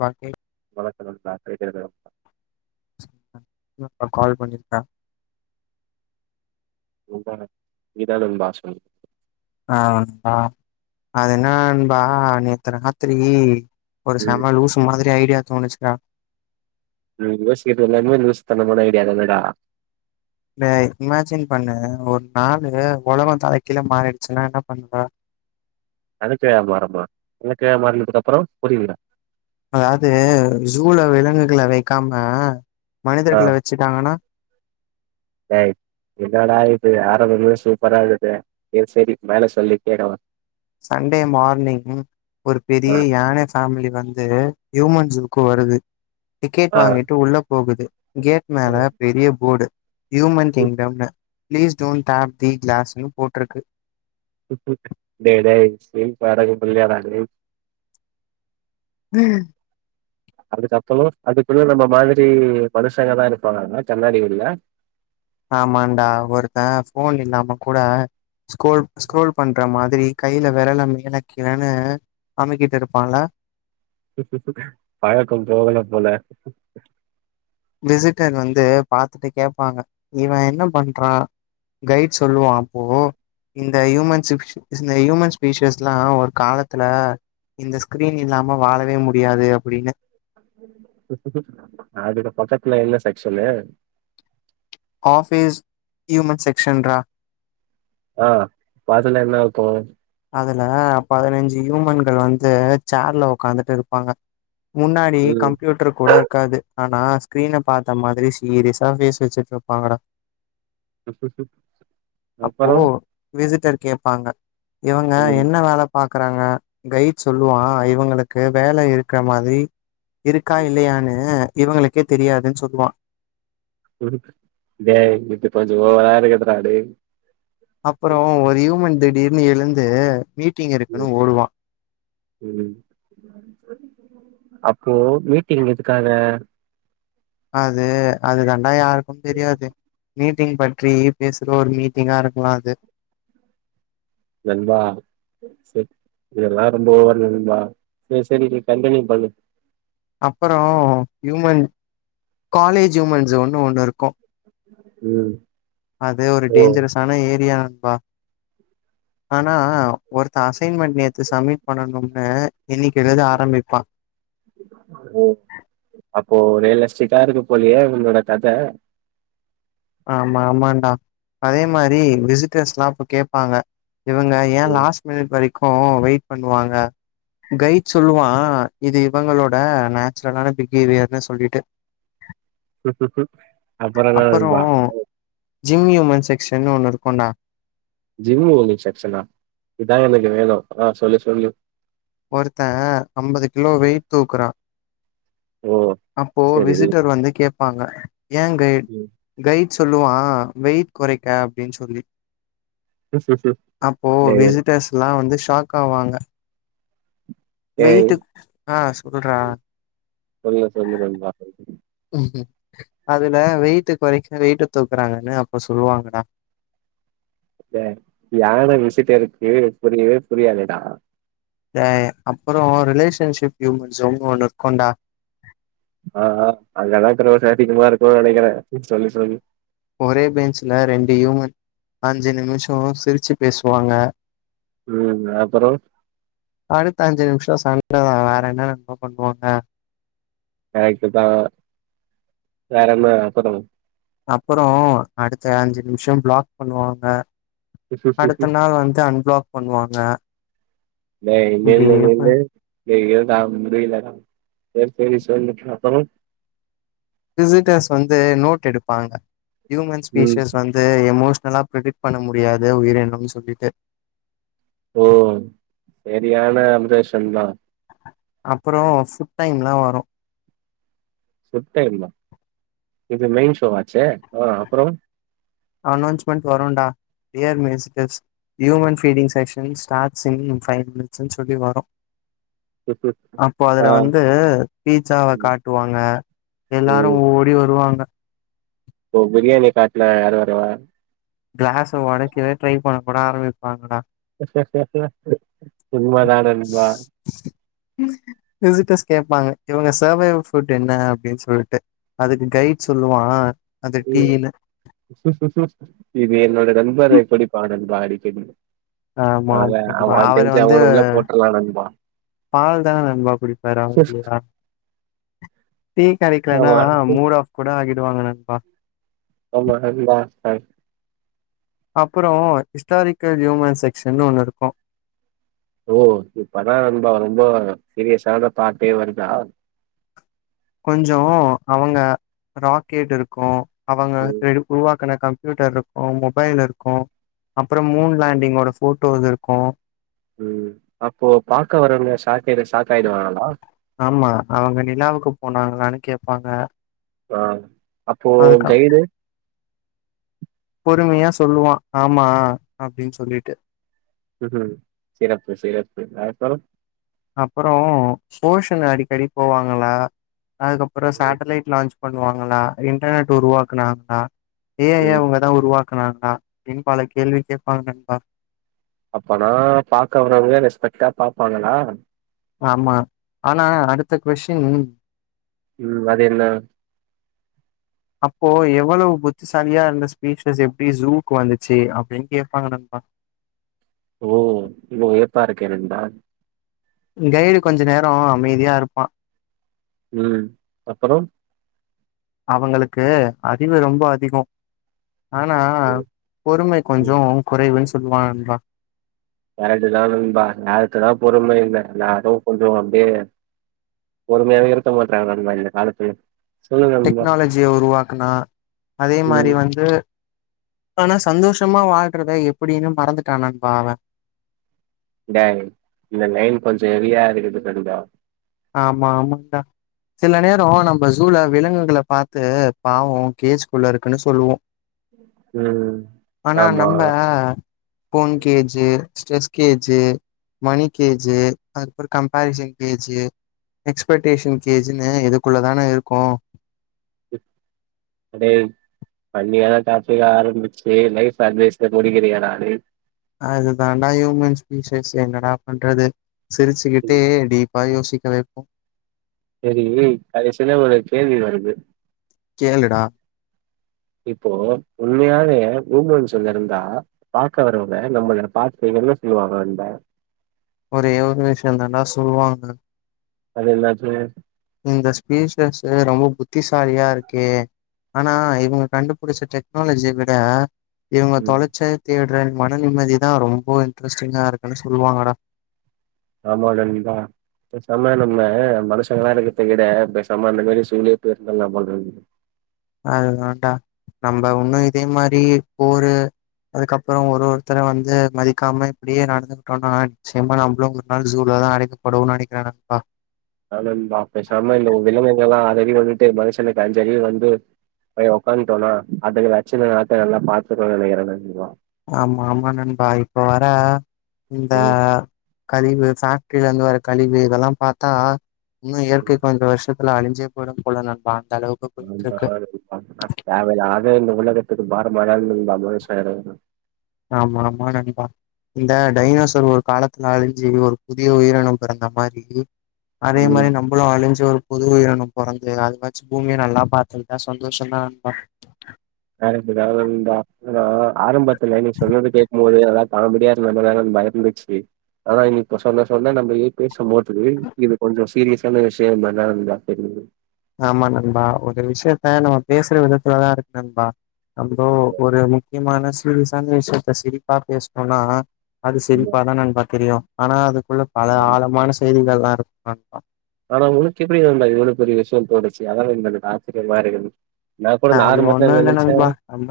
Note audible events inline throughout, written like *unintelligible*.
பாட்டி வணக்கம் நான் *unintelligible* உம் கால் பண்ணிருக்க நீ தான் நண்பா நீ தான் நண்பா சொல்லு ஆஹ் பா அது என்ன நண்பா நேத்து ராத்திரி ஒரு ம் செம லூசு மாதிரி ஐடியா தோனுச்சுடா உம் யோசிக்குறது எல்லாமே லூசு தனமான ஐடியா தானடா இல்ல இமேஜின் பண்ணேன் ஒரு நாளு ஒலகம் தல கீழா மாறிடுச்சுன்னா என்ன பண்ணுவ தல கீழா மாறுமா தல கீழா மாறனதுக்கு அப்புறம் புரியல அதாவது ஜூல விலங்குகளை வைக்காம மனிதர்கள ஆஹ் வச்சுட்டாங்கன்னா ஏய் என்னாடா இ து ஆரம்பமே சூப்பரா இருக்குது செரி செரி மேல சொல்லு கேக்கலாம் சண்டே மார்னிங் ஒரு ஆ பெரிய யானை ஃபேமிலி வந்து ஹியூமன் ஜூக்கு வருது டிக்கெட் ஆ வாங்கிட்டு உள்ள போகுது கேட் மேல ம். பெரிய போர்டு யூமன் கிங்டம்ன்ன பிளீஸ் டோன்ட் டாப் தி கிளாஸ்னு போட்டுற்க்கு டேய் டேய் ஸ்கிரீன் ஃபேடாயிடும் தெரியாதாடா டேய் அங்கு சத்துனுஸ் அதுக்குள்ள நம்ம மாதிரி மனுசங்கதா இருப்பாங்கா கண்ணாடி உள்ள ஆமாண்டா ஒருத்தன் போன் இல்லாம கூட ஸ்கூரோல் ஸ்கூரோல் பண்ற மாதிரி கையில விரல மேல கிழனு அமிக்கிட்டு இருப்பான்ல பழக்கம் போகல போல விசிட்டர் வந்து பாத்துட்டு கேப்பாங்க இவன் என்ன பண்றான் கைட் சொல்லுவான் அப்போ இந்த ஹூமன் சிப்ஷு இந்த ஹியூமன் ஸ்பீசியஸ்லா ஒரு காலத்துல இந்த ஸ்கிரீன் இல்லாம வாழவே முடியாது அப்டின்னு அதுக்கு பக்கத்துல என்ன செக்ஷன்னு ஆஃப்பீஸ் ஹூமன் செக்ஷன் ரா ஆ பாத்துகலாம் என்ன இப்போம் அதுல பதினைஞ்சு ஹியூமன்கள் வந்து சேர்ல உட்காந்துட்டு இருப்பாங்க முன்னாடி கம்ப்யூட்டர் கூட இருக்காது ஆனா ஸ்கிரீன் பாத்த மாதிரி சீரிசா பேஸ் வச்சுட்டு இருப்பாங்கடா ம் அப்போ அப்புறம் விசிட்டர் கேட்பாங்க இவங்க ம் என்ன வேலை பாக் க்கறாங்க கைட் சொல்லுவான் இவங்களுக்கு வேலை இருக்கற மாதிரி இருக்கா இல்லையான்னு இவங்களுக்கே தெரியாதுன்னு சொல்லுவான் டேய் இது கொஞ்சம் ஓவரா இருக்குது டா டேய் அப்பறம் ஒரு யூமன் டெட் இன்னிலிருந்து மீட் டீ ம் கடைக்குன்னு ஓடுவான் அப்போ மீட்டிங் எதுக்காக அது அது தாண்டா யாருக்கும் தெரியாது மீட்டிங் பற்றி பேசுற ஒரு மீட்டிங்கா இருக்கலாம் அது நண்பா சரி இதலெல்லாம் ரொம்ப ஓவர் நண்பா சரி சரி நீ கண்டியூ பண்ணு அப்புறம் ஹியூமன் காலேஜ் ஹியூமன்ஸ் ஒண்ணு ஒண்ணு இருக்கும் உம் அதே ஒரு டேஞ்சரஸ்சான ஏரியான் பா ஆனா ஒருத்தர் அசைன்மெண்ட் நேத்து சப்மிட் பண்ணனும்ன்னு இன்னிக்க இததான் ஆரம்பிப்பான் ரியல் எஸ்டிக்கா இருக்க போறியே உங்களோட கதை ஆமா ஆமாடா அதே மாரி விசிட்டர்ஸ்லா இப்ப கேட்பாங்க இவங்க ஏன் ம் லாஸ்ட் மினிட் வரைக் கோம் வைட் பண்ணுவாங்க கைட் சொல்லுவான் இது இவங்களோட நேச்சுரலான பிஹேவியர்னு சொல்லிட்டு அப்புறம் *unintelligible* ஜிம்முனு செக்க்ஷன்னு ஒன்னு இருக்கும்டா ஜிம்மு ஒங்க செக்க்ஷனா இதான் எனக்கு வேணும் ஆஹ் சொல்லு சொல்லு ஒருத்தன் ஐம்பது கிலோ வெய்ட் தூக்குறான் ஓ அப்போ சரி விசிட்டர் வந்து கேப் இருபாங்க ஏ கைட் ம் கைட் சொல்லுவான் வெயிட் குறைக்க அப்டின்னு சொல்லி அப்போ டேய் விசிட்டர்ஸ் எல்லா வந்து தாக்க வாங்க டேய் வெயிட்டு ஆஹ் சொல்றா சொல்லு சொல்லு நண்பா உம் அதுல வெயிட்டுக் கொரக்க வெயிட்ட தூக்குறாங்கன்னு அப்ப சொல்லுவாங்கடா யானை விசிட்டருக்கு புரியவே புரியதுடா அப்றோம் ரிலேஷன்ஷிப் ஹியூமன்ஸ ஒன்னு நிற்கோண்டா ஆஹ் அங்கதான் இத்துன வருஷம் அதிகமா இருக்கும்னு நெனக்கிறேன் சொல்லு சொல்லு ஒரே பெஞ்சுல ரெண்டு யூமன் அஞ்சு நிமிஷம் சிரிச்சி பேசுவாங்க ம் அப்பறோ அடுத்த அஞ்ச நிமிஷம் சன் இதான் வேற என்ன நண்பா பண்ணுவாங்க கரெக்டு தான் வேறன்ன அப்பறம் அப்புறம் அடுத்த அஞ்சு நிமிஷம் பிளாக் பண்ணுவாங்க அடுத்த நாள் வந்து அன்பிளாக் பண்ணுவாங்க ஏய் இருடா முடியலடா சரி சரி சொல்லு அப்புறம் விசிட்டர்ஸ் வந்து நோட் எடுப்பாங்க ஹியூமன் ம் ஸ்பீஷிஸ் வந்து எமோஷ் ல்லாம் பிரடிக் பண்ண முடியாத உயிரினம் சொல்லிட்டு ஓ சரியான அபதேஷன் தான் அப்றம் ஃபுட் டைம்லாம் வரும் ஃபுட் டைமா இது மெயின் ஷோ ஆச்சே ஆஹ் அப்றோம் அனௌன்ஸ்மென்ட் வரும்டா year musics human feeding section ஸ்டார சிை் மினிட்ஸ்ன்னு சொல்லி வரும் அப்போ ஆ அதுல வந்து பீச்சாவ ம் காட்டுவாங்க எல்லாரும் ஓடி வருவாங்க ஓ பிரியாணி காட்டுல யாரு வருவ கிளாஸ் உடைக்கவே ட்ரை பண்ண கூட ஆரம்பிப்பாங்கடா அ சும்மா தா நண்பா விசிட்டர்ஸ் கேப்பாங்க இவங்க சர்வைவ் ஃபுட் என்ன அப்டின்னு சொல்ட்டு அதுக்கு கைட் சொல்லுவான் அது டீன்னு உஹம் இனி என்னோட நண்பர் எப்படி பாடல் பாடி *inaudible* ஆமா ஆமா ஆ அவரு வந்து உள்ள போட்றலா நண்பா பால் தா நண்பா குடிப்பாரு அவரு யா டீ கடக்கிலனா ஆமா மூட் ஆஃப் கூட ஆக வாங்க நண்பா ஆமா நண்பா ஆ அப்புறம் ஹிஸ்டாரிக்கல் ஹியூமன் செக்க்ஷன் ஒண்ணு இருக்கும் ஓ இப்பதான் நண்பா ரொம்ப சீரியஸான பாட்டே வருதா கொஞ்சம் அவங்க ராக்கெட் இருக்கும் அவங்க ம் ரெ உருவா கம்ப்யூட்டர் இருக்கும் மொபைல் இருக்கும் அப்புறம் மூன் லேண்டிங்கோட ஃபோட்டோ இது இருக்கும் உம் அப்போ பாக்க வரவங்க சா ஆமா அவங்க நிலாவுக்கு போனாங்களான்னு கேட்பாங்க ஆஹ அப்போ கைடு பொறுமையா சொல்லுவா ஆமா அப்படின்னு சொல்லிட்டு உம் சிறப்பு சிறப்பு அதுக்கப்புறம் அப்புறம் போஷன் அடிக்கடி போவாங்களா அதுக்கப்புறம் ம் சேட்லைட் லான்ச் பண்ணுவாங்களா இன்டர்நெட் உருவாக்குனாங்களா ஏன் ஐ ய ம். அவங்க தான் உருவா *unintelligible* இன்பால கேள்வி கேட்பாங்க நண்பா அப்பனா பாக்க வறவங்க ரெஸ்பெக்ட்டா பாப்பாங்களா ஆமா ஆனா அடுத்த கொஸ்டின் உம் அது என்ன அப்போ எவ்வளவு புத்திசாலியா இருந்த ஸ்பீஷஸ் எப்படி ஜூக்கு வந்துச்சு அப்படின்னு கேட்பாங்க நண்பா ஓ ஓ இல்பா இருக்கியா நண்பா கைடு கொஞ்ச நேரம் அமைதியா இருப்பான் உம் அப்புறம் அவங்களுக்கு அறிவு ரொம்ப அதிகம் ஆனா பொறும ம் கொஞ்சோ குறைவுன்னு சொல் துள்ளாதான் கரெக்ட் தான் நண்பா ஞாயத்துக்குத்தான் பொறுமை இல்ல நானு கொஞ்சோ அப்படியே பொறுமையாக இருத்த மாட்டாங்க நண்பா இந்த காலத்துல சொல்லுங்க நண்பா டெக்னாலஜியை உருவாக்குனா அதே மாதிரி ம் வந்து ஆனா சந்தோஷமா வாழ்றத எப்படின்னு மறந்துட்ட நண்பா அவன் டைய் இந்த லைன் கொஞ்சோ ஹெவியா இருக்குது நண்பா ஆமா ஆமா டா சில நேரம் நம்ம சூவ்ல விலங்குகள பார்த்து பாவம் கேஸ்க்குள்ள இருக்குன்னு சொல்லுவோம் ம் ஆனா ஆமா நம்ம ஃபோன் கேஜி ஸ்டஸ் கேஜி மணி கேஜி அதுற கம்பாரசன் கேஜி எக்ஸ்பெக்டேஷன் கேஜின்னு இதுக்குள்ளதானே இருக்கும் அடேய் பண்ணியான டாப்பிக்க ஆரம்பிச்சு லைப் அட்வைஸ்ல முடிக்கிறியேடா அடேய் அதுதாண்டா ஹியூமன் ஸ்பீசிஸ் என்னடா பண்றது சிரிச்சுக்கிட்டே ம், டிப் வாயோசிக்கலைக்கும் சரி கடைசில ஒரு கேள்வி வருது கேளுடா இப்போ உண்மயாவே ஊமன்ஸ் இருந்தா பாக்க வரவங்க நம்மளை பாத்து என்ன சொல்லுவாங்க நண்பா ஒரே ஒரு விஷயம் தான் டா சொல்லுவாங்க அது என்னச்சு இந்த ஸ்பீசஸ் ரொம்ப புத்திசாலியா இருக்கே ஆனா இவங்க கண்டுபிடிச்ச டெக்னாலஜிய விட இவங்க ம் தொலைச்ச தேடு ஃப்ரெண்ட் மன நிம்மதிதான் ரொம்ப இன்ட்ரெஸ்ட்டிங்கா இருக்குன்னு சொல்லுவாங்கடா ஆமா நண்பா பேசாம நம்ம மனுஷங்களா இருக்கத்தவிட பேசாம அந்த மாரி ஜுவ்லா இருந்திடாலம் போல அ வோன்ண்டா நம்ம ஒன்னும் இதே மாரி போரு அதுக்கப்பறம் ஒரு ஒருத்தர வந்து மதிக்காம இப்டியே நடந்துகிட்டோம்னா நிச்சயமா நம்மளும் ஒரு நாள் ஜூலதான் அடைக்கப்படன்னனு நெனக்கிறேன் நானப்பா ஆ நண்பா பேசாம இந்த விலங்குகள்லாம் அத அடி வந்துட்டு மனுஷனுக்கு அஞ்சறியவும் வந்து உக்காந்துட்டோம் அதுக்கு வச்சன நாத்த நல்லா பாத்துக்கோ நினைக்கிறேவா ஆமா ஆமா நண்பா இப்போ வர இந்த ம் கழிவு சார் வெற்றில இருந்து வர கழிவு இதெலாம் பாத்தா இன்னும் ம். *unintelligible* வருஷத்து *unintelligible* அழிஞ்சே போயிடும் போல நண்பா அளவுக்கு போயிட்டு இருக்கு *unintelligible* தேவ இல்லாத இந்த உலகத்துக்கு பார *unintelligible* பாமா சாய் ஆமா ஆமா நண்பா இந்த டைனோசர் ஒரு காலத்துல அழிஞ்சு ஒரு புதிய உயிரணும் பிறந்த மாரி அதே ம் மாரி நம்மளும் அழிஞ்ச ஒரு புது உயிரணும் பிறந்து அது வச்சு பூமிய நல்லா பாத்தட்டுதான் சந்தோஷம் தான் நண்பா *unintelligible* அட அ ஆரம்ப இல்ல நீங்க சொன்னத கேக்கும் போது அதாது பபடியா நம்மதான பயந்துச்சு அதனான் இ இப்ப சொன்ன சொன்னா நம்ம ஏ பேச இது இது கொஞ்சம் சீரியஸ் இத்தன விஷயம் மனந்தா ஆமா நண்பா ஒரு விஷயத்த நம்ம பேசுற விதத்துலதான் இருக்கு நண்பா அம்போ ஆமா, ஒரு முக்கியமான சிறி ச விஷத்த சிரிப்பா பேசணும்னா அது ஆமா, சிரிப்பாதான் நன்பா தெரியும் ஆனா அது உள்ள பல ஆமா. ஆழமான செய்திகள் நல்லா இரு *unintelligible* ஆனா உனக்கு எப்டி வண்டாது இவ்ள பெரிய விஷயம்மாச்சு அதெல்லாம் இந்த ஆச்சரிய மா இரு அது ஒண்ணும் இல்ல நம்பா நம்ம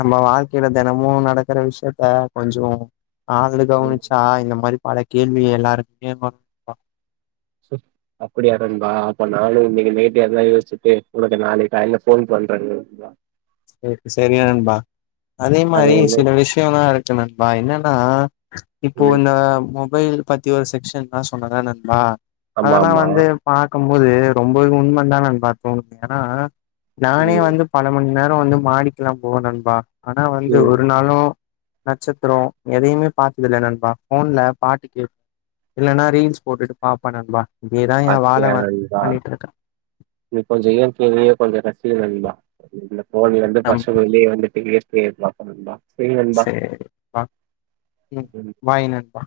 நம்ம வாழ்க்கைல தினமும் நடக்கற விஷயத்த கொஞ்சம் அதுல கவனிச்சா இந்த மாரி பல கேள்வி எல்லாருக்குமே வ வ அப்படியா நம்பா அப்ப நானும் இன்னைக்கு நைட்டு எதன யோசிச்சுட்டு உனக்கு நாளைக்கு காலைல போன் பண்றேன் வா செரிங்க நண்பா அதே அது மாரி வந்து சில விஷயம்லாம் இருக்கு நண்பா என்ன ஆஹ் இப்போ ம். இந்தா மொ மொபைல் பத்தி ஒரு செக்ஷன்ல்லான் சொன்னல நண்பா அதெல்லாம் ஆமாமா. வந்து பாக் பார்கும்போது ரொம்பவே உன்மன் தான் நண்பா தோணுது ஏன்னா நானே ம், வந்து பல மணி நேரோ வந்து மாடிக்கலாம் போவேன் நண்பா ஆனா வந்து ம். ஒரு நாளும் நட்சத்திரம் எதையுமே பார்த்ததுல்ல நண்பா போன்ல பாட்டு கே இல்லன்னா ரீல்ஸ் போட்டுட்டு பார்ப்பன் நண்பா இதேதா எ வாழ பாத்தியா நண்பா பண்ணிட்டு இருக்கே நீ கொஞ்சம் இயற்கையயே கொஞ்சம் ரசி நண்பா போன்ல இருந்து நம் ஃபர்ஸ்ட் வெளியே வந்துட்டு கேப்பா *unintelligible* செரி பாய் நண்பா